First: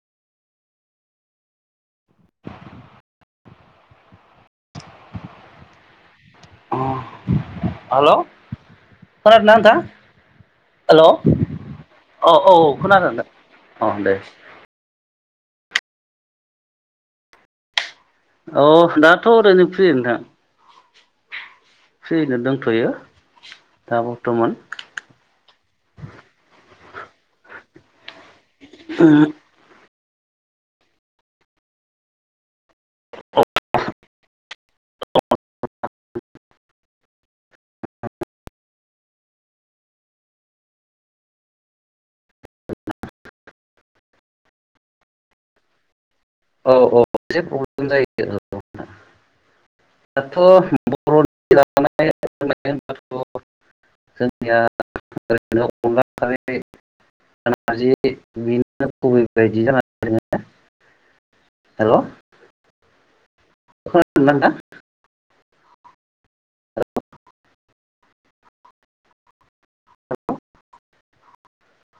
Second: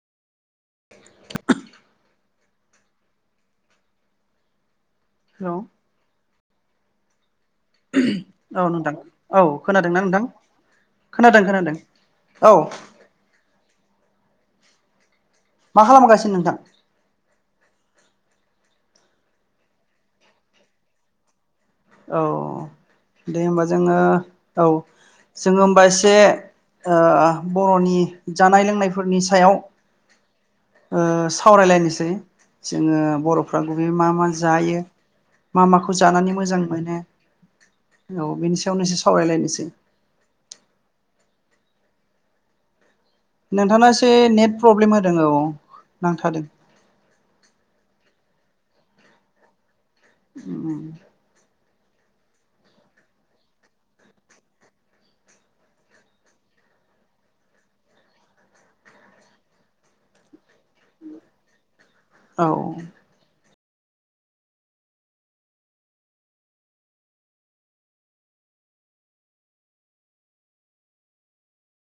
[inaudible] हेल' अ' हेल' औ नोंथां औ खोनादोंना नोंथां? हेल' अ' खोनादों खोनादों औ औ खोनादों नोंथां। मा खालामगासिनो नोंथां? अ' दाथ' ओरैनो फ्रि नोथां। औ दे होमबा दा जोङो बर्थमान औ जोङो होमबा एसे ओ बर'नि जानाय लोंनायफोरनि सायाव [inaudible] ओ सावरायलायनोसै जोङो बर'फ्रा गुबैयै मा मा जायो। मा माखौ जानानै मोजां मोनो औ बेनि सायावनो एसे सावरायलायनोसै। नोंथाङा एसे नेट प्रब्लेम होदों औ नांथादों। औ औ [unintelligible] दाथ' उम [unintelligible] [inaudible] औ जोंनिया [unintelligible] [unintelligible] हेलौ? औ [unintelligible] नोंथां